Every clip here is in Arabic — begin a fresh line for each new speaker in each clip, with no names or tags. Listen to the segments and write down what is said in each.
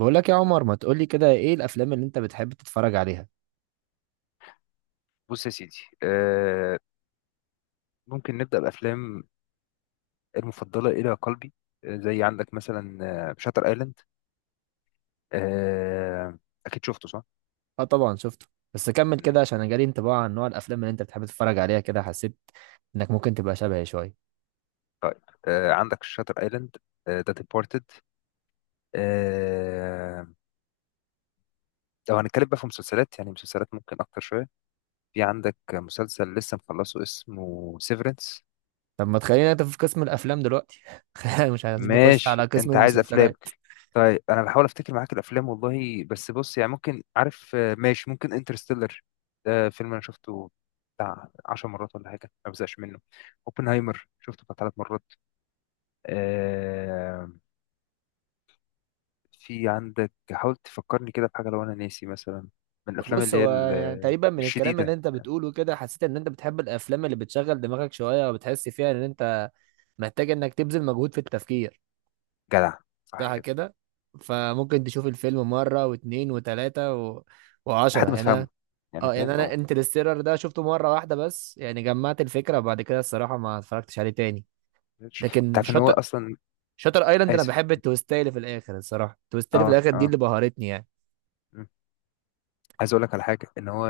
بقول لك يا عمر، ما تقول لي كده، ايه الافلام اللي انت بتحب تتفرج عليها؟
بص يا سيدي. آه ممكن نبدأ بأفلام المفضلة إلى قلبي. زي عندك مثلا شاتر ايلاند. آه، أكيد شفته صح؟
اه طبعا شفته. بس كمل
م.
كده عشان انا جالي انطباع عن نوع الافلام اللي انت بتحب تتفرج عليها، كده حسيت انك ممكن تبقى شبهي شويه.
عندك شاتر ايلاند، ذا ديبارتد. آه لو هنتكلم بقى في مسلسلات، يعني مسلسلات ممكن أكتر شوية، في عندك مسلسل لسه مخلصه اسمه سيفرنس.
طب ما تخلينا انت في قسم الافلام دلوقتي خلينا مش عايزين نخش على
ماشي،
قسم
انت عايز افلام.
المسلسلات.
طيب، انا بحاول افتكر معاك الافلام والله، بس بص يعني ممكن عارف، ماشي، ممكن انترستيلر. ده فيلم انا شفته بتاع 10 مرات ولا حاجه، ما بزهقش منه. اوبنهايمر شفته بتاع ثلاث مرات. آه في عندك، حاول تفكرني كده بحاجه لو انا ناسي مثلا، من الافلام
بص،
اللي هي
هو يعني تقريبا من الكلام اللي
الشديده.
انت بتقوله كده حسيت ان انت بتحب الافلام اللي بتشغل دماغك شويه، وبتحس فيها ان انت محتاج انك تبذل مجهود في التفكير.
جدع، صح
صح
كده.
كده. فممكن تشوف الفيلم مرة واتنين وتلاتة و... وعشرة
لحد ما
يعني.
تفهمه يعني،
اه
فاهم؟
يعني انا
اه.
انترستيلر ده شفته مرة واحدة بس، يعني جمعت الفكرة وبعد كده الصراحة ما اتفرجتش عليه تاني.
انت
لكن
عارف ان هو
شاطر
اصلا،
شاطر ايلاند انا
اسف.
بحب التويستاية اللي في الاخر، الصراحة التويستاية اللي في
اه
الاخر دي
اه.
اللي بهرتني يعني.
عايز اقول لك على حاجه، ان هو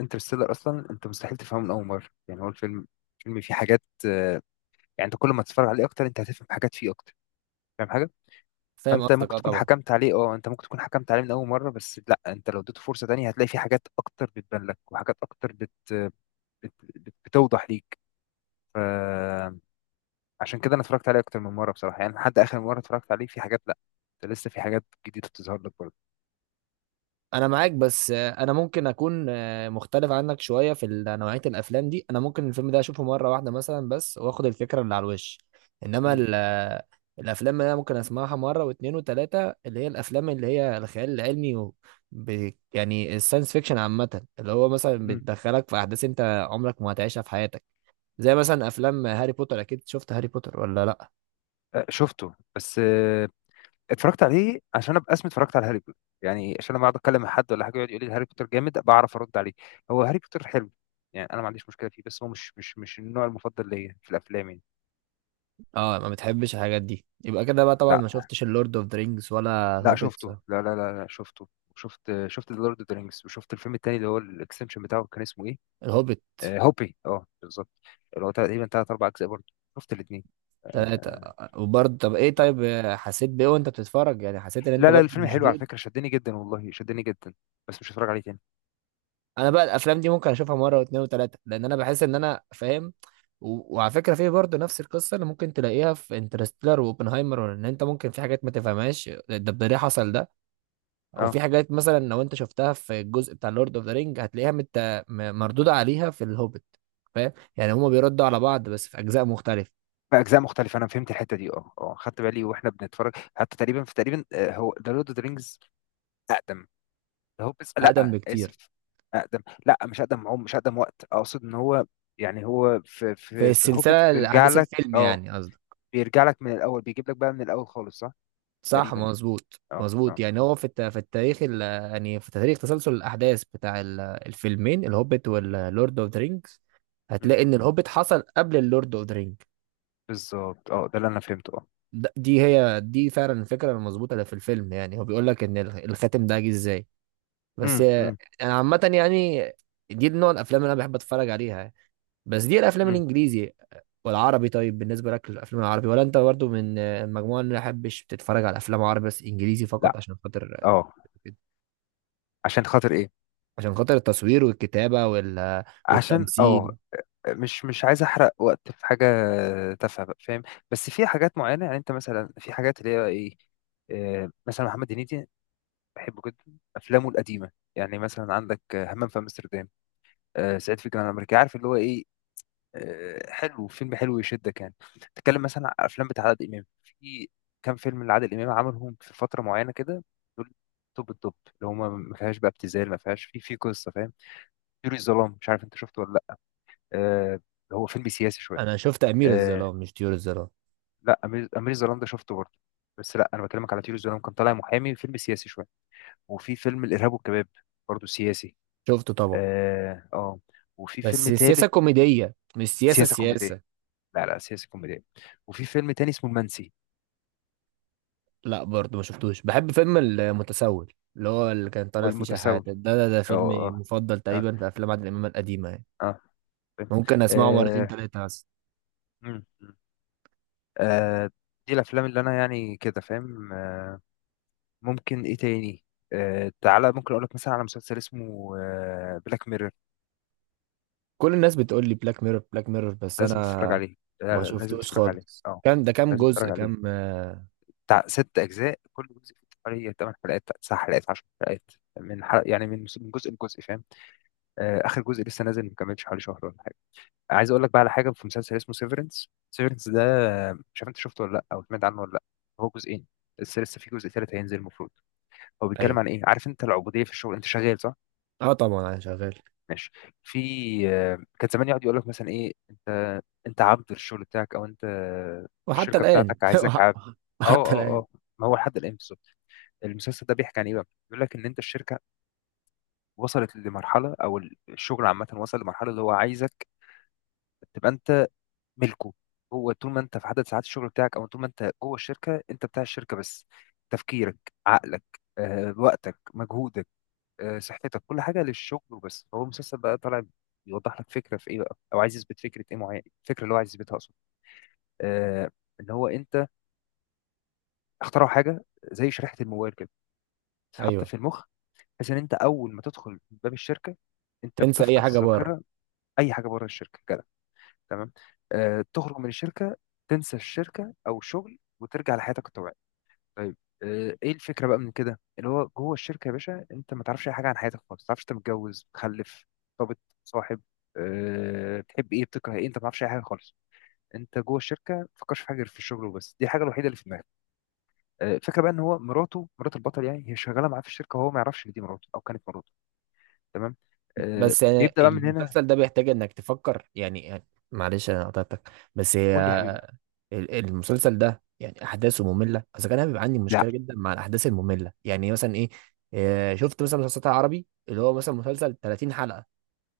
انترستيلر اصلا انت مستحيل تفهمه من اول مره، يعني هو الفيلم فيه حاجات، يعني انت كل ما تتفرج عليه اكتر، انت هتفهم حاجات فيه اكتر. فاهم حاجه؟
فاهم
فانت
قصدك،
ممكن
اه
تكون
طبعا.
حكمت عليه، اه انت ممكن تكون حكمت عليه من اول مره، بس لا، انت لو اديته فرصه تانية هتلاقي فيه حاجات اكتر بتبان لك، وحاجات اكتر بتوضح ليك. فعشان كده انا اتفرجت عليه اكتر من مره بصراحه، يعني لحد اخر مره اتفرجت عليه في حاجات، لا ده لسه في حاجات جديده بتظهر لك برضه.
انا معاك، بس انا ممكن اكون مختلف عنك شويه في نوعيه الافلام دي. انا ممكن الفيلم ده اشوفه مره واحده مثلا بس، واخد الفكره اللي على الوش. انما
مم.
الافلام اللي انا ممكن اسمعها مره واتنين وتلاته، اللي هي الافلام اللي هي الخيال العلمي يعني الساينس فيكشن عامه، اللي هو مثلا
مم.
بتدخلك في احداث انت عمرك ما هتعيشها في حياتك. زي مثلا افلام هاري بوتر. اكيد شفت هاري بوتر ولا لا؟
شفته، بس اتفرجت عليه عشان ابقى اسمي اتفرجت على هاري بوتر، يعني عشان لما اقعد اتكلم مع حد ولا حاجه يقعد يقول لي هاري بوتر جامد، بعرف ارد عليه. هو هاري بوتر حلو، يعني انا ما عنديش مشكله فيه، بس هو مش النوع المفضل ليا في الافلام يعني.
اه ما بتحبش الحاجات دي، يبقى كده بقى طبعا
لا.
ما شفتش اللورد اوف ذا رينجز ولا
لا
الهوبيت.
شفته، لا لا لا, لا شفته. شفت ذا لورد اوف ذا رينجز، وشفت الفيلم التاني اللي هو الاكستنشن بتاعه كان اسمه ايه؟
الهوبيت
آه هوبي، اه بالظبط. اللي هو تقريبا ثلاث اربع اجزاء برضه. شفت الاثنين.
تلاتة.
آه.
وبرضه طب ايه؟ طيب حسيت بايه وانت بتتفرج؟ يعني حسيت ان انت
لا لا،
برضه
الفيلم حلو على
مشدود؟
فكره، شدني جدا والله، شدني جدا، بس مش هتفرج عليه تاني.
انا بقى الافلام دي ممكن اشوفها مرة واتنين وتلاتة لان انا بحس ان انا فاهم. وعلى فكرة، في برضه نفس القصة اللي ممكن تلاقيها في انترستيلر واوبنهايمر، ان انت ممكن في حاجات ما تفهمهاش، ده ليه حصل ده. وفي
اه،
حاجات مثلا لو انت شفتها في الجزء بتاع لورد اوف ذا رينج هتلاقيها مردودة عليها في الهوبيت. فاهم؟ يعني هما بيردوا على بعض بس في اجزاء مختلفة.
بأجزاء مختلفة. أنا فهمت الحتة دي، اه اه، خدت بالي واحنا بنتفرج. حتى تقريبا في تقريبا، هو ذا لورد اوف ذا رينجز أقدم، ده هو، بس
اقدم
لا
بكتير.
آسف. أقدم، لا مش أقدم عمر، مش أقدم وقت، أقصد إن هو يعني هو في
في
في في هوبت
السلسلة،
بيرجع
احداث
لك،
الفيلم
اه،
يعني قصدي.
بيرجع لك من الأول، بيجيب لك بقى من الأول خالص، صح.
صح
تقريبا يعني،
مظبوط
اه اه
مظبوط، يعني
اه.
هو في في التاريخ يعني في تاريخ تسلسل الاحداث بتاع الفيلمين الهوبيت واللورد اوف ذا رينجز،
مم.
هتلاقي ان الهوبيت حصل قبل اللورد اوف ذا رينج.
بالظبط اه، ده اللي أنا فهمته اه.
دي هي، دي فعلا الفكره المظبوطه اللي في الفيلم، يعني هو بيقول لك ان الخاتم ده جه ازاي. بس
مم، مم،
انا عامه يعني دي نوع الافلام اللي انا بحب اتفرج عليها. بس دي الافلام
مم.
الانجليزي. والعربي؟ طيب بالنسبه لك الافلام العربي، ولا انت برضو من المجموعه اللي ما بحبش بتتفرج على افلام عربي بس انجليزي فقط
لا
عشان خاطر؟
اه. عشان خاطر إيه؟
عشان خاطر التصوير والكتابة
عشان
والتمثيل.
مش عايز احرق وقت في حاجه تافهه بقى، فاهم؟ بس في حاجات معينه، يعني انت مثلا في حاجات اللي هي ايه، مثلا محمد هنيدي بحبه جدا، افلامه القديمه يعني مثلا عندك همام في امستردام، صعيدي في الجامعه الامريكيه، عارف اللي هو ايه، حلو، فيلم حلو يشدك يعني. تتكلم مثلا عن افلام بتاع عادل امام، في كام فيلم لعادل امام عملهم في فتره معينه كده، دول توب التوب، اللي هما ما فيهاش بقى ابتذال، ما فيهاش في قصه، فاهم؟ طيور الظلام، مش عارف انت شفته ولا لا. آه، هو فيلم سياسي شويه.
انا شفت امير
آه،
الظلام مش طيور الظلام.
لا، امير الظلام ده شفته برضه، بس لا انا بكلمك على طيور الظلام، كان طالع محامي، فيلم سياسي شويه. وفي فيلم الارهاب والكباب برضه سياسي.
شفته طبعا.
اه اه. وفي فيلم
بس سياسة
تالت.
كوميدية، مش سياسة
سياسه كوميديه،
سياسة.
لا لا سياسه كوميديه. وفي فيلم تاني اسمه المنسي
لا برضه ما شفتوش. بحب فيلم المتسول اللي هو اللي كان طالع فيه
والمتسول.
شحاتة، ده
اه
فيلم
اه.
مفضل
اه
تقريبا في افلام عادل امام القديمة يعني.
اه. فاهم.
ممكن اسمعه مرتين
آه،
تلاتة بس.
مم، مم. آه، دي الافلام اللي انا يعني كده، فاهم. ممكن ايه تاني؟ تعالى، ممكن اقول لك مثلا على مسلسل اسمه بلاك ميرور.
كل الناس بتقول لي بلاك ميرور بلاك ميرور، بس انا
لازم تتفرج عليه. لا
ما
لا لازم
شفتوش
تتفرج عليه،
خالص.
اه
كان ده كام
لازم
جزء؟
تتفرج عليه.
كام آه،
بتاع ست أجزاء، كل جزء فيه حوالي 8 حلقات، 9 حلقات، 10 حلقات، من حلق يعني من جزء لجزء، فاهم؟ آه، آخر جزء لسه نازل، ما كملش حوالي شهر ولا حاجة. عايز أقول لك بقى على حاجة، في مسلسل اسمه سيفرنس، سيفرنس ده، مش عارف أنت شفته ولا لأ، أو سمعت عنه ولا لأ. هو جزئين، لسه في جزء تالت هينزل المفروض. هو بيتكلم
ايوه.
عن إيه، عارف أنت العبودية في الشغل؟ أنت شغال صح؟
اه طبعا انا شغال.
ماشي. في كان زمان يقعد يقول لك مثلا ايه، انت انت عبد للشغل بتاعك، او انت
وحتى
الشركه
الان
بتاعتك عايزاك عبد. اه
وحتى
اه
الان.
اه. ما هو لحد الان بالظبط، المسلسل ده بيحكي عن ايه بقى؟ بيقول لك ان انت الشركه وصلت لمرحله، او الشغل عامه وصل لمرحله اللي هو عايزك تبقى انت ملكه. هو طول ما انت في عدد ساعات الشغل بتاعك او طول ما انت جوه الشركه، انت بتاع الشركه بس. تفكيرك، عقلك، وقتك، مجهودك، صحتك، كل حاجه للشغل وبس. هو المسلسل بقى طالع بيوضح لك فكره في ايه بقى، او عايز يثبت فكره ايه معينه. الفكره اللي هو عايز يثبتها اصلا، آه ان هو انت، اخترعوا حاجه زي شريحه الموبايل كده تتحط
ايوه.
في المخ، بحيث ان انت اول ما تدخل من باب الشركه انت
تنسى اي
بتفقد
حاجه بره.
الذاكره. اي حاجه بره الشركه كده، تمام؟ تخرج من الشركه، تنسى الشركه او الشغل وترجع لحياتك الطبيعيه. طيب، ايه الفكره بقى من كده؟ اللي هو جوه الشركه يا باشا، انت ما تعرفش اي حاجه عن حياتك خالص، ما تعرفش انت متجوز، مخلف، مرتبط، صاحب، بتحب ايه بتكره ايه، انت ما تعرفش اي حاجه خالص. انت جوه الشركه ما تفكرش في حاجه غير في الشغل وبس، دي الحاجه الوحيده اللي في دماغك. الفكره بقى ان هو مراته، مرات البطل يعني، هي شغاله معاه في الشركه وهو ما يعرفش ان دي مراته او كانت مراته. تمام.
بس يعني
بيبدا بقى من هنا.
المسلسل ده بيحتاج انك تفكر، يعني معلش انا قطعتك. بس هي
قول لي يا حبيبي.
المسلسل ده يعني احداثه ممله اذا كان. انا بيبقى عندي
لا
مشكله جدا مع الاحداث الممله. يعني مثلا ايه؟ شفت مثلا مسلسلات عربي، اللي هو مثلا مسلسل 30 حلقه،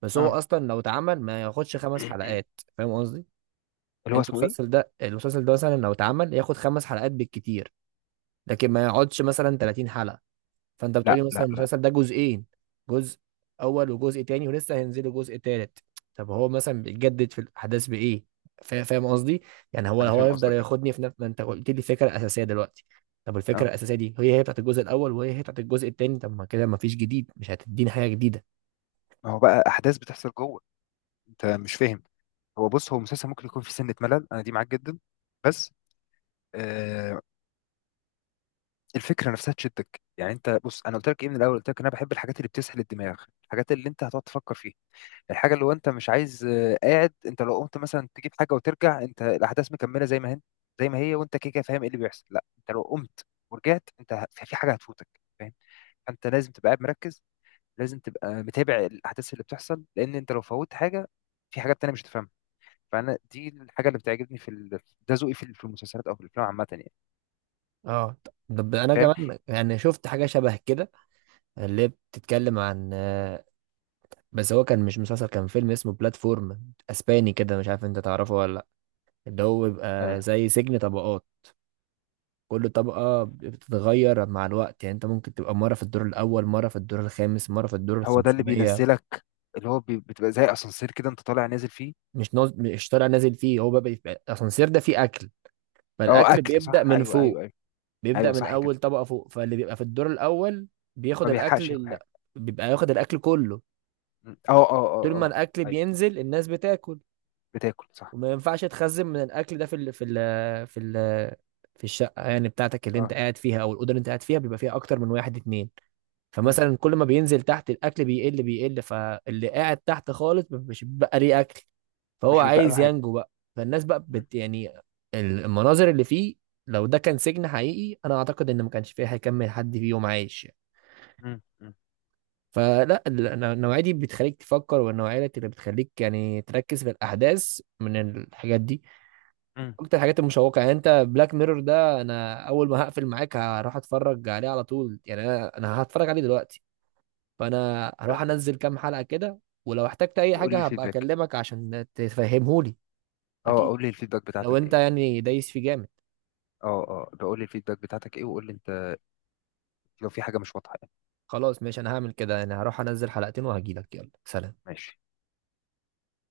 بس هو
اه.
اصلا لو اتعمل ما ياخدش 5 حلقات. فاهم قصدي؟
اللي هو
انت
اسمه
المسلسل
ايه؟
ده، مثلا لو اتعمل ياخد 5 حلقات بالكتير، لكن ما يقعدش مثلا 30 حلقه. فانت
لا
بتقولي
لا
مثلا
لا،
المسلسل ده جزئين، جزء اول وجزء تاني ولسه هينزلوا جزء تالت. طب هو مثلا بيتجدد في الاحداث بايه؟ فاهم قصدي؟ يعني هو
انا
هو
فاهم
يفضل
قصدك كده.
ياخدني في نفس ما انت قلت لي فكره اساسيه دلوقتي. طب الفكره
اه.
الاساسيه دي هي هي بتاعت الجزء الاول، وهي هي بتاعت الجزء التاني. طب ما كده ما فيش جديد، مش هتديني حاجه جديده.
ما هو بقى احداث بتحصل جوه، انت مش فاهم. هو بص، هو مسلسل ممكن يكون فيه سنة ملل، أنا دي معاك جدا. بس آه، الفكرة نفسها تشدك يعني. أنت بص، أنا قلت لك إيه من الأول؟ قلت لك أنا بحب الحاجات اللي بتسحل الدماغ، الحاجات اللي أنت هتقعد تفكر فيها. الحاجة اللي هو أنت مش عايز، آه، قاعد أنت لو قمت مثلا تجيب حاجة وترجع، أنت الأحداث مكملة زي ما هي، زي ما هي، وأنت كده كده فاهم إيه اللي بيحصل. لا، أنت لو قمت ورجعت أنت، في في حاجة هتفوتك، فاهم؟ فأنت لازم تبقى قاعد مركز، لازم تبقى متابع الأحداث اللي بتحصل، لأن أنت لو فوت حاجة في حاجات تانية مش هتفهمها. فانا دي الحاجه اللي بتعجبني في ده ذوقي في في المسلسلات او في الافلام عامه يعني.
اه طب انا
فاهم؟
كمان يعني شفت حاجه شبه كده، اللي بتتكلم عن بس هو كان مش مسلسل، كان فيلم اسمه بلاتفورم اسباني كده. مش عارف انت تعرفه ولا لا؟ اللي هو
آه
بيبقى زي سجن طبقات. كل طبقة بتتغير مع الوقت، يعني انت ممكن تبقى مرة في الدور الأول، مرة في الدور الخامس، مرة في الدور
هو ده اللي
الخمسمية.
بينزلك، اللي هو بتبقى زي اسانسير كده انت طالع نازل فيه.
مش طالع نازل فيه. هو بقى الأسانسير ده فيه أكل،
اه
فالأكل
اكل،
بيبدأ
صح
من
ايوه ايوه
فوق.
ايوه.
بيبدأ
ايوه
من
صح
أول
كده.
طبقة فوق، فاللي بيبقى في الدور الأول بياخد
ما
الأكل
بيلحقش ياكل حاجه.
بيبقى ياخد الأكل كله.
م. اه اه اه
طول ما
اه.
الأكل
ايوه
بينزل الناس بتاكل.
بتاكل صح
وما ينفعش تخزن من الأكل ده في في ال... في الشقة يعني بتاعتك اللي انت
اه.
قاعد فيها، أو الأوضة اللي انت قاعد فيها بيبقى فيها أكتر من واحد اتنين.
م.
فمثلا كل ما بينزل تحت، الاكل بيقل بيقل، فاللي قاعد تحت خالص مش بقى ليه اكل. فهو
مش بيبقى له
عايز
حاجه.
ينجو بقى. فالناس بقى
م.
يعني المناظر اللي فيه، لو ده كان سجن حقيقي انا اعتقد ان ما كانش فيه هيكمل حد فيهم عايش يعني.
م. م.
فلا النوعية دي بتخليك تفكر، والنوعية اللي بتخليك يعني تركز في الأحداث من الحاجات دي،
م.
أكتر الحاجات المشوقة. يعني أنت بلاك ميرور ده أنا أول ما هقفل معاك هروح أتفرج عليه على طول، يعني أنا هتفرج عليه دلوقتي. فانا هروح انزل كام حلقة كده، ولو احتجت اي
وقول لي
حاجة هبقى
الفيدباك.
اكلمك عشان تفهمهولي.
اه
اكيد
قول لي الفيدباك
لو
بتاعتك
انت
ايه.
يعني دايس في جامد.
اه اه، بقول لي الفيدباك بتاعتك ايه، وقول لي انت لو في حاجه مش واضحه يعني.
خلاص ماشي، انا هعمل كده يعني، هروح انزل حلقتين وهجيلك. يلا سلام.
ماشي.